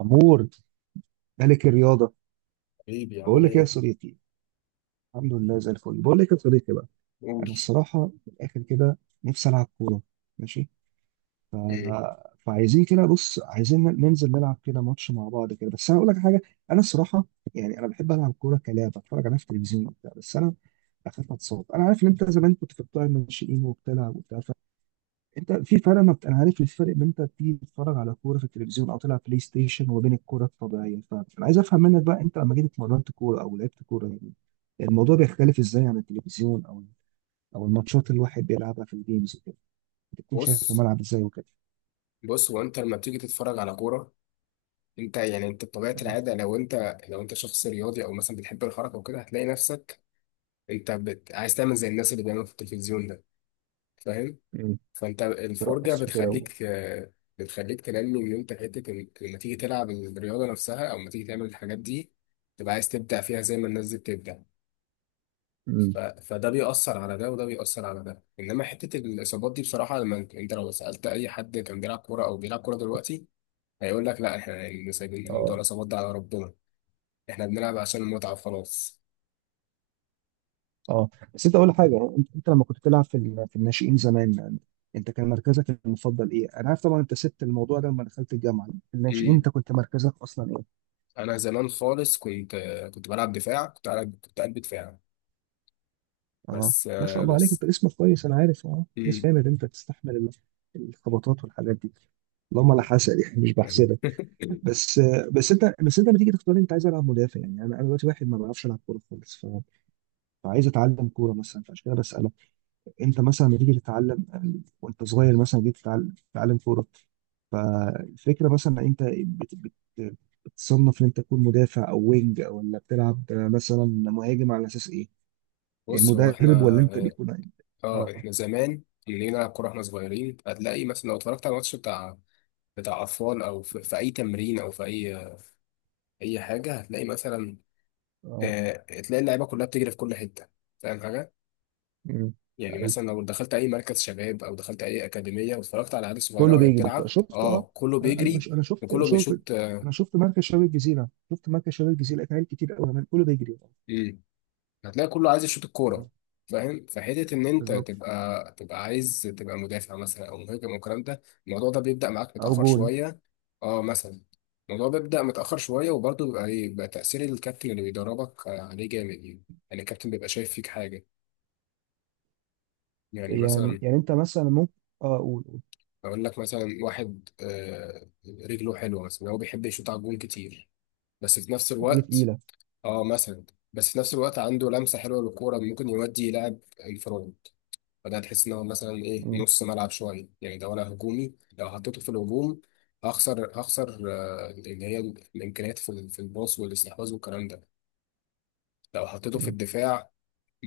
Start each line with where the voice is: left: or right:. right: أمور ملك الرياضة.
left: حبيبي عامل
right: بقول لك إيه يا
left: ايه؟
right: صديقي؟ الحمد لله زي الفل. بقول لك يا صديقي بقى،
left: قول.
right: أنا الصراحة من الآخر كده نفسي ألعب كورة. ماشي.
left: مم.
right: ف- فعايزين كده، بص، عايزين ننزل نلعب كده ماتش مع بعض كده، بس أنا أقول لك حاجة. أنا الصراحة يعني أنا بحب ألعب كورة كلاعب أتفرج عليها في التلفزيون وبتاع، بس أنا أخاف أتصاب. أنا عارف إن أنت زمان كنت في بتوع الناشئين وبتلعب وبتاع. انت في فرق ما انا عارف الفرق بين انت بتيجي تتفرج على كوره في التلفزيون او تلعب بلاي ستيشن وبين الكوره الطبيعيه، فانا عايز افهم منك بقى، انت لما جيت اتمرنت كوره او لعبت كوره يعني الموضوع بيختلف ازاي عن التلفزيون او الماتشات اللي الواحد بيلعبها في الجيمز وكده؟ بتكون شايف
left: بص
right: الملعب ازاي وكده؟
left: بص هو انت لما بتيجي تتفرج على كوره، انت يعني انت بطبيعه
right: مم.
left: العاده لو انت شخص رياضي او مثلا بتحب الحركه وكده هتلاقي نفسك عايز تعمل زي الناس اللي بيعملوا في التلفزيون ده. فاهم؟
right: مم.
left: فانت الفرجه
right: ترقص وكده
left: بتخليك، بتخليك تنمي ان انت حته لما تيجي تلعب الرياضه نفسها او لما تيجي تعمل الحاجات دي تبقى عايز تبدع فيها زي ما الناس دي بتبدع.
right: مم.
left: فده بيأثر على ده وده بيأثر على ده، انما حتة الاصابات دي بصراحة لما أنت لو سألت اي حد كان بيلعب كورة او بيلعب كورة دلوقتي هيقول لك لا، احنا اللي سايبين موضوع
right: اه،
left: الاصابات ده على ربنا. احنا بنلعب عشان المتعة خلاص.
right: اه، بس انت اقول لك حاجه، انت لما كنت بتلعب في في الناشئين زمان يعني انت كان مركزك المفضل ايه؟ انا عارف طبعا انت سبت الموضوع ده لما دخلت الجامعه، في الناشئين
left: امم
right: انت كنت مركزك اصلا ايه؟
left: انا زمان خالص كنت، كنت بلعب دفاع، كنت قلب، كنت قلب دفاع.
right: اه،
left: بس
right: ما شاء الله عليك،
left: بس.
right: انت اسمك كويس، انا عارف، اه
left: امم
right: اسم جامد، انت تستحمل الخبطات والحاجات دي. اللهم لا حسد يعني مش بحسدك. بس بس انت لما تيجي تختار انت عايز العب مدافع يعني؟ انا دلوقتي واحد ما بعرفش العب كوره خالص، فعايز اتعلم كوره مثلا، فعشان كده بسالك. انت مثلا لما تيجي تتعلم وانت صغير مثلا جيت تتعلم كوره، فالفكره مثلا انت بت بت بتصنف ان انت تكون مدافع او وينج او ولا بتلعب مثلا مهاجم على اساس ايه؟
left: بص هو
right: المدرب ولا انت
left: احنا،
right: بيكون؟
left: اه
right: اه.
left: احنا زمان اللي نلعب كورة احنا صغيرين هتلاقي مثلا لو اتفرجت على الماتش بتاع، بتاع اطفال او في اي تمرين او في اي حاجه هتلاقي مثلا
right: اه.
left: تلاقي اللعيبه كلها بتجري في كل حته. فاهم حاجه؟
right: مم.
left: يعني
right: ايوه،
left: مثلا لو دخلت اي مركز شباب او دخلت اي اكاديميه واتفرجت على عيال صغيره
right: كله
left: وهي
right: بيجري،
left: بتلعب،
right: شفت، اه.
left: اه كله
right: انا
left: بيجري
right: مش انا شفت
left: وكله
right: شفت
left: بيشوط.
right: انا شفت مركز شباب الجزيره، شفت مركز شباب الجزيره، لقيت عيال كتير قوي كمان كله بيجري.
left: مم. هتلاقي كله عايز يشوط الكوره.
right: مم.
left: فاهم؟ فحته ان انت
right: بالظبط.
left: تبقى عايز تبقى مدافع مثلا او مهاجم والكلام ده، الموضوع ده بيبدا معاك
right: او
left: متاخر
right: جون.
left: شويه. اه مثلا الموضوع بيبدا متاخر شويه، وبرضه بيبقى بيبقى تاثير الكابتن اللي بيدربك عليه جامد يعني. يعني الكابتن بيبقى شايف فيك حاجه. يعني
right: يعني
left: مثلا
right: يعني انت مثلا ممكن، اه قول، قول.
left: اقول لك مثلا واحد رجله حلوه مثلا، هو بيحب يشوط على الجون كتير، بس في نفس
right: اللي
left: الوقت،
right: تقيله.
left: اه مثلا، بس في نفس الوقت عنده لمسه حلوه للكوره، ممكن يودي يلعب الفرونت. فده تحس ان هو مثلا ايه،
right: مم.
left: نص ملعب شويه يعني ده، ولا هجومي؟ لو حطيته في الهجوم هخسر، هخسر اللي هي الامكانيات في في الباص والاستحواذ والكلام ده. لو حطيته في
right: مم.
left: الدفاع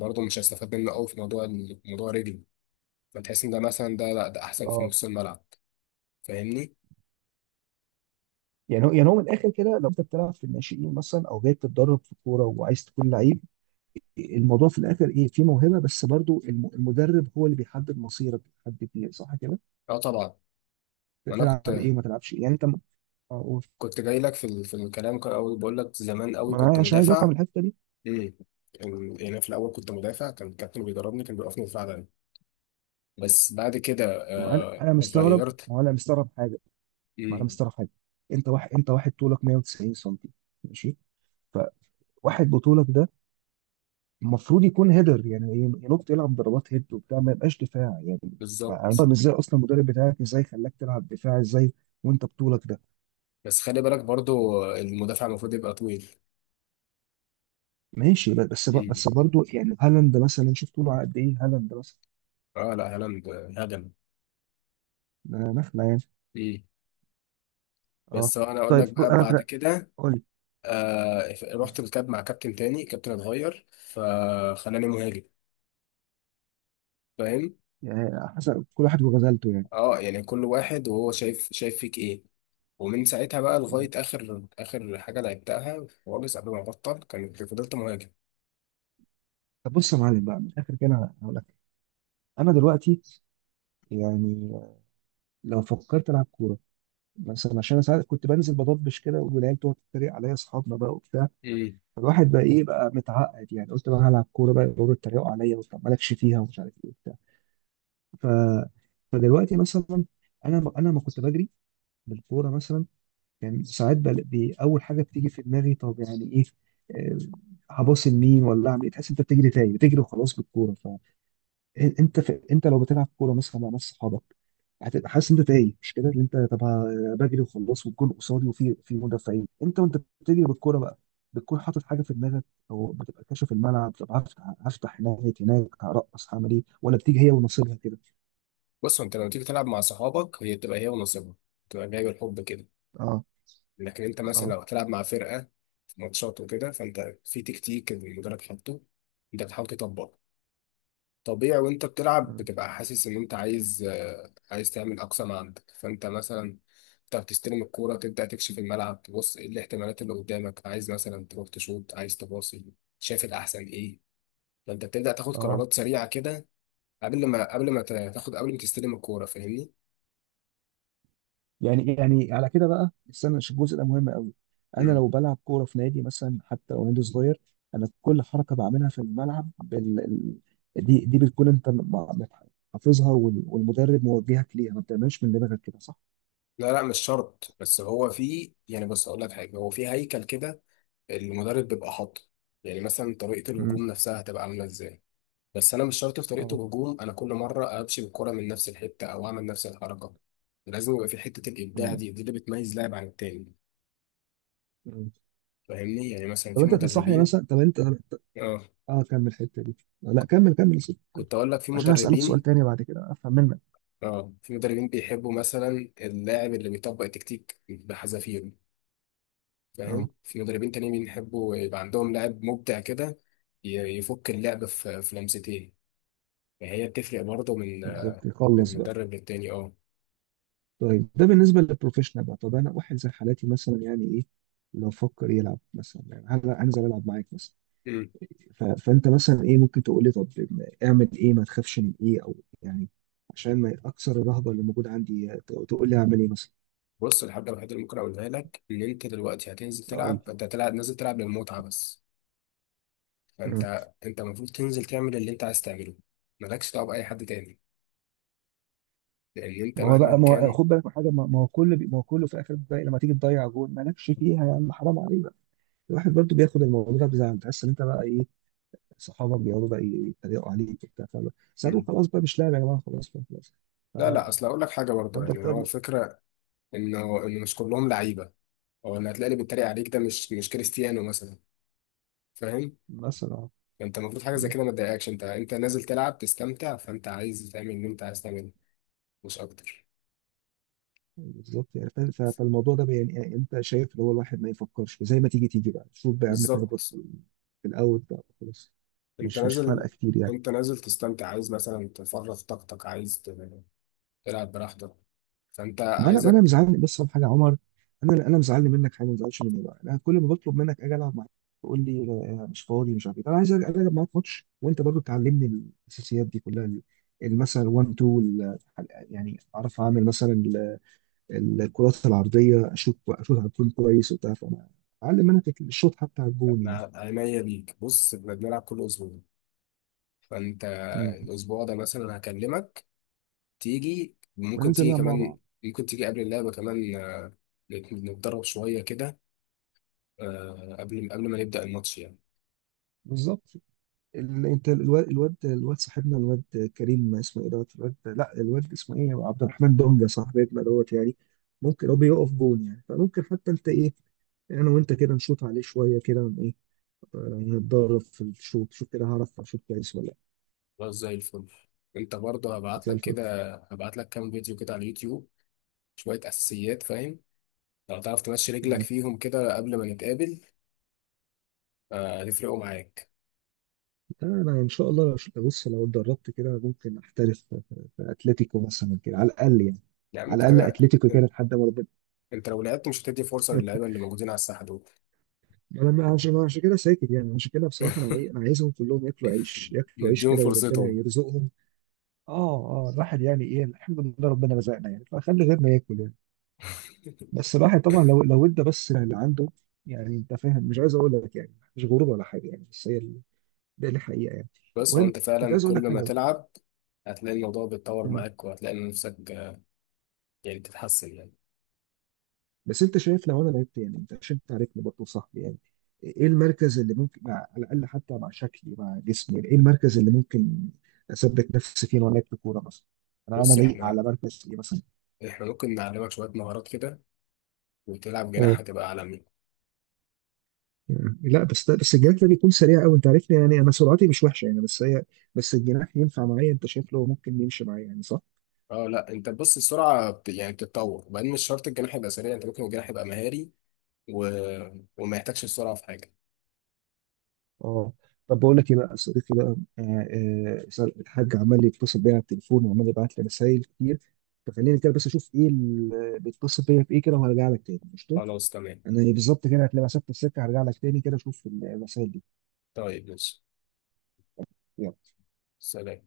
left: برضه مش هستفاد منه قوي في موضوع موضوع رجلي. فتحس ان ده مثلا، ده لا، ده احسن في
right: اه.
left: نص الملعب. فاهمني؟
right: يعني هو من الاخر كده، لو انت بتلعب في الناشئين مثلا او جاي تتدرب في الكوره وعايز تكون لعيب الموضوع في الاخر ايه؟ في موهبه، بس برضو المدرب هو اللي بيحدد مصيرك، بيحدد ايه، صح كده؟
left: اه طبعا. وانا كنت
right: تلعب ايه وما تلعبش إيه. يعني انت اه، قول.
left: كنت جاي لك في في الكلام، كان اول بقول لك زمان قوي
right: ما
left: كنت
right: انا عشان عايز افهم
left: مدافع.
right: الحته دي.
left: امم، يعني في الاول كنت مدافع، كان الكابتن بيدربني، كان بيوقفني دفاع دايما. بس بعد كده
right: ما هو انا
left: آه
right: انا مستغرب،
left: غيرت.
right: ما هو انا مستغرب حاجه، ما انا
left: امم.
right: مستغرب حاجه. انت واحد طولك 190 سم. ماشي. فواحد بطولك ده المفروض يكون هيدر يعني، ينط يلعب ضربات هيد وبتاع، ما يبقاش دفاع يعني. أنا
left: بالظبط.
right: فاهم ازاي اصلا المدرب بتاعك ازاي خلاك تلعب دفاع ازاي وانت بطولك ده.
left: بس خلي بالك برضو، المدافع المفروض يبقى طويل.
right: ماشي، بس
left: امم.
right: برضه يعني هالاند مثلا، شوف طوله قد ايه، هالاند مثلا
left: اه لا هالاند هجم.
right: ده نخله يعني.
left: امم.
right: اه.
left: بس هو انا اقول
right: طيب،
left: لك بقى، بعد
right: انا
left: كده
right: قول لي.
left: آه رحت الكاب مع كابتن تاني، كابتن اتغير فخلاني مهاجم. فاهم؟
right: يعني حسب كل واحد وغزلته.
left: اه، يعني كل واحد وهو شايف، فيك ايه. ومن ساعتها بقى لغاية
right: يعني
left: آخر حاجة لعبتها خالص قبل ما أبطل، كانت فضلت مهاجم.
right: طب بص يا معلم بقى، من الاخر كده انا هقول لك، انا دلوقتي يعني لو فكرت العب كوره مثلا، عشان انا ساعات كنت بنزل بضبش كده والعيال تقعد تتريق عليا اصحابنا بقى وبتاع،
left: امم.
right: فالواحد بقى ايه بقى متعقد يعني، قلت بقى هلعب كوره بقى يقعدوا يتريقوا عليا، وطب مالكش فيها ومش عارف ايه وبتاع. ف فدلوقتي مثلا، انا ما كنت بجري بالكوره مثلا يعني، ساعات بقى اول حاجه بتيجي في دماغي طب يعني ايه؟ آه، هباص لمين ولا اعمل ايه؟ تحس انت بتجري تاني، بتجري وخلاص بالكوره. انت لو بتلعب كوره مثلا مع ناس صحابك هتبقى حاسس ان انت تايه، مش كده؟ اللي انت، طب بجري وخلاص والجون قصادي وفي، في مدافعين، انت وانت بتجري بالكوره بقى بتكون حاطط حاجه في دماغك، او بتبقى كاشف الملعب؟ طب هفتح هناك هناك، هرقص، هعمل ايه، ولا بتيجي هي ونصيبها كده؟
left: بص أنت لو تيجي تلعب مع صحابك، هي بتبقى هي ونصيبها، بتبقى جاي بالحب كده.
right: اه.
left: لكن أنت مثلا
right: اه.
left: لو هتلعب مع فرقة في ماتشات وكده، فأنت في تكتيك المدرب حاطه، أنت بتحاول تطبقه. طبيعي وأنت بتلعب
right: مم.
left: بتبقى حاسس إن أنت عايز، عايز تعمل أقصى ما عندك. فأنت مثلا أنت بتستلم الكورة، تبدأ تكشف الملعب، تبص إيه الاحتمالات اللي قدامك، عايز مثلا تروح تشوط، عايز تباصي، شايف الأحسن إيه. فانت بتبدا تاخد
right: اه.
left: قرارات سريعه كده قبل ما تستلم الكوره. فاهمني؟
right: يعني إيه؟ يعني على كده بقى، استنى عشان الجزء ده مهم قوي. انا
left: امم.
right: لو بلعب كوره في نادي مثلا، حتى لو نادي صغير، انا كل حركه بعملها في الملعب دي بتكون انت حافظها والمدرب موجهك ليها، ما بتعملش من دماغك كده، صح؟
left: لا لا مش شرط، بس هو في يعني، بص اقول لك حاجه، هو في هيكل كده المدرب بيبقى حاطه. يعني مثلا طريقه
right: امم.
left: الهجوم نفسها هتبقى عامله ازاي. بس انا مش شرط في طريقه
right: اه.
left: الهجوم انا كل مره امشي بالكوره من نفس الحته او اعمل نفس الحركه، لازم يبقى في حته الابداع
right: امم.
left: دي اللي بتميز لاعب عن التاني.
right: أمم.
left: فاهمني؟ يعني مثلا
right: طب
left: في
right: انت تنصحني
left: مدربين،
right: مثلا، طب انت،
left: اه
right: اه كمل الحته دي. لا كمل، كمل يا سيدي، كمل،
left: كنت اقول لك في
right: عشان هسألك سؤال
left: مدربين،
right: تاني بعد كده افهم منك.
left: اه في مدربين بيحبوا مثلا اللاعب اللي بيطبق التكتيك بحذافيره.
right: اه.
left: فاهم؟ في مدربين تانيين بيحبوا يبقى عندهم لاعب مبدع كده، يفك اللعب في لمستين. فهي بتفرق برضه من،
right: بالظبط،
left: من
right: خلص بقى.
left: مدرب للتاني. اه.
right: طيب ده بالنسبة للبروفيشنال بقى، طب أنا واحد زي حالاتي مثلا يعني إيه؟ لو فكر يلعب مثلا يعني هل هنزل ألعب معاك مثلا؟
left: مم.
right: فأنت مثلا إيه ممكن تقول لي؟ طب أعمل إيه؟ ما تخافش من إيه؟ أو يعني عشان ما أكسر الرهبة اللي موجودة عندي، تقول لي أعمل إيه مثلا.
left: بص الحاجة الوحيدة اللي ممكن أقولها لك إن أنت دلوقتي هتنزل
right: أقول
left: تلعب،
right: لك.
left: أنت هتلعب نازل تلعب للمتعة بس.
right: مم.
left: فأنت المفروض تنزل تعمل اللي أنت عايز تعمله. مالكش دعوة بأي حد تاني، لأن أنت
right: ما هو
left: مهما
right: بقى ما هو
left: كان.
right: خد بالك من حاجه، ما هو كله في الاخر بقى لما تيجي تضيع جول مالكش فيها يا عم، حرام عليك بقى. الواحد برضو بياخد الموضوع ده بزعل، تحس إن أنت بقى إيه، صحابك بيقعدوا بقى يتريقوا عليك وبتاع، فاهم؟ ساعتها
left: مم.
right: خلاص بقى، مش لاعب يا جماعه، خلاص بقى خلاص.
left: لا لا، أصل هقول لك حاجة برضه،
right: فانت
left: يعني هو
right: بتعمل
left: الفكرة انه مش كلهم لعيبه، او ان هتلاقي اللي بيتريق عليك ده مش، مش كريستيانو مثلا. فاهم؟
right: مثلا. آه.
left: انت المفروض حاجه زي
right: مم.
left: كده ما تضايقكش، انت انت نازل تلعب تستمتع، فانت عايز تعمل اللي انت عايز تعمله، مش اكتر.
right: بالظبط يعني، فاهم؟ فالموضوع ده يعني انت شايف اللي هو الواحد ما يفكرش، زي ما تيجي بقى، شوف بقى يا عم، تخبط
left: بالظبط.
right: في الاوت بقى خلاص،
left: انت
right: مش فارقه
left: نازل
right: كتير يعني.
left: انت نازل تستمتع، عايز مثلا تفرغ طاقتك، عايز تلعب براحتك. فانت
right: ما انا
left: عايزك.
right: مزعلني بس على حاجه يا عمر، انا مزعلني منك حاجه، ما تزعلش مني بقى. انا كل ما بطلب منك اجي العب معاك تقول لي مش فاضي، مش عارف ايه. انا عايز أجي العب معاك ماتش وانت برضو تعلمني الاساسيات دي كلها، مثلا 1 2، يعني اعرف اعمل مثلا الكرات العرضيه، اشوط على الجون كويس وبتاع، فانا اعلم منك الشوط حتى على الجون يعني.
left: أنا عينيا ليك. بص احنا بنلعب كل اسبوع، فانت
right: امم.
left: الاسبوع ده مثلا هكلمك تيجي، ممكن
right: وننزل
left: تيجي
right: نلعب مع
left: كمان،
right: بعض.
left: ممكن تيجي قبل اللعبه كمان، نتدرب شوية كده قبل ما نبدأ الماتش يعني.
right: بالظبط. انت الواد، صاحبنا الواد كريم اسمه ايه دوت الواد، لا، الواد اسمه ايه عبد الرحمن دونجا صاحبنا دوت يعني، ممكن هو بيقف جون يعني، فممكن حتى انت ايه، انا وانت كده نشوط عليه شويه كده ايه، نتدرب في الشوط. شوف كده هعرف اشوط كويس ولا لا.
left: خلاص زي الفل. انت برضه
right: زي الفل.
left: هبعت لك كام فيديو كده على اليوتيوب، شوية أساسيات. فاهم؟ لو تعرف تمشي رجلك
right: مم.
left: فيهم كده قبل ما نتقابل، هتفرقوا معاك.
right: انا ان شاء الله، بص لو اتدربت كده ممكن احترف في اتلتيكو مثلا كده على الاقل يعني،
left: يا عم
right: على
left: انت
right: الاقل
left: كده،
right: اتلتيكو كده لحد ما ربنا.
left: انت لو لعبت مش هتدي فرصة للعيبة اللي موجودين على الساحة دول.
right: انا عشان كده ساكت يعني، عشان كده بصراحه انا، انا عايزهم كلهم ياكلوا عيش، ياكلوا عيش
left: نديهم
right: كده، وربنا
left: فرصتهم.
right: يرزقهم. اه. اه. الواحد يعني ايه، الحمد لله ربنا رزقنا يعني فخلي غيرنا ياكل يعني. بس الواحد طبعا لو ادى بس اللي عنده، يعني انت فاهم، مش عايز اقول لك يعني مش غرور ولا حاجه يعني، بس هي ده الحقيقه يعني.
left: بس هو
right: المهم،
left: انت
right: كنت
left: فعلا
right: عايز اقول
left: كل
right: لك
left: ما
right: حاجه
left: تلعب هتلاقي الموضوع بيتطور
right: بقى،
left: معاك، وهتلاقي نفسك، يعني تتحسن يعني.
right: بس انت شايف لو انا لعبت، يعني انت عشان تعرفني برضه صاحبي يعني، ايه المركز اللي ممكن مع، على الاقل حتى مع شكلي مع جسمي، يعني ايه المركز اللي ممكن اثبت نفسي فيه وانا لعبت كوره مثلا؟ انا
left: بص
right: لايق
left: احنا،
right: على مركز ايه مثلا؟
left: احنا ممكن نعلمك شوية مهارات كده وتلعب جناح
right: اه.
left: هتبقى عالمي.
right: لا بس الجناح ده بيكون سريع قوي، انت عارفني يعني انا سرعتي مش وحشه يعني، بس هي، بس الجناح ينفع معايا؟ انت شايف له ممكن يمشي معايا يعني، صح؟
left: اه لا انت بص، يعني بتتطور، وبعدين مش شرط الجناح يبقى سريع، انت ممكن الجناح يبقى مهاري و... وما يحتاجش السرعة في حاجة.
right: اه. طب بقول لك ايه بقى يا صديقي بقى، الحاج عمال يتصل بيا على التليفون وعمال يبعت لي رسايل كتير، فخليني كده بس اشوف ايه اللي بيتصل بيا في ايه كده، وهرجع لك تاني قشطه.
left: خلاص تمام.
right: انا بالظبط كده هتلاقي مسافه السكه، هرجع لك تاني كده اشوف الرسايل دي.
left: طيب ماشي. سلام.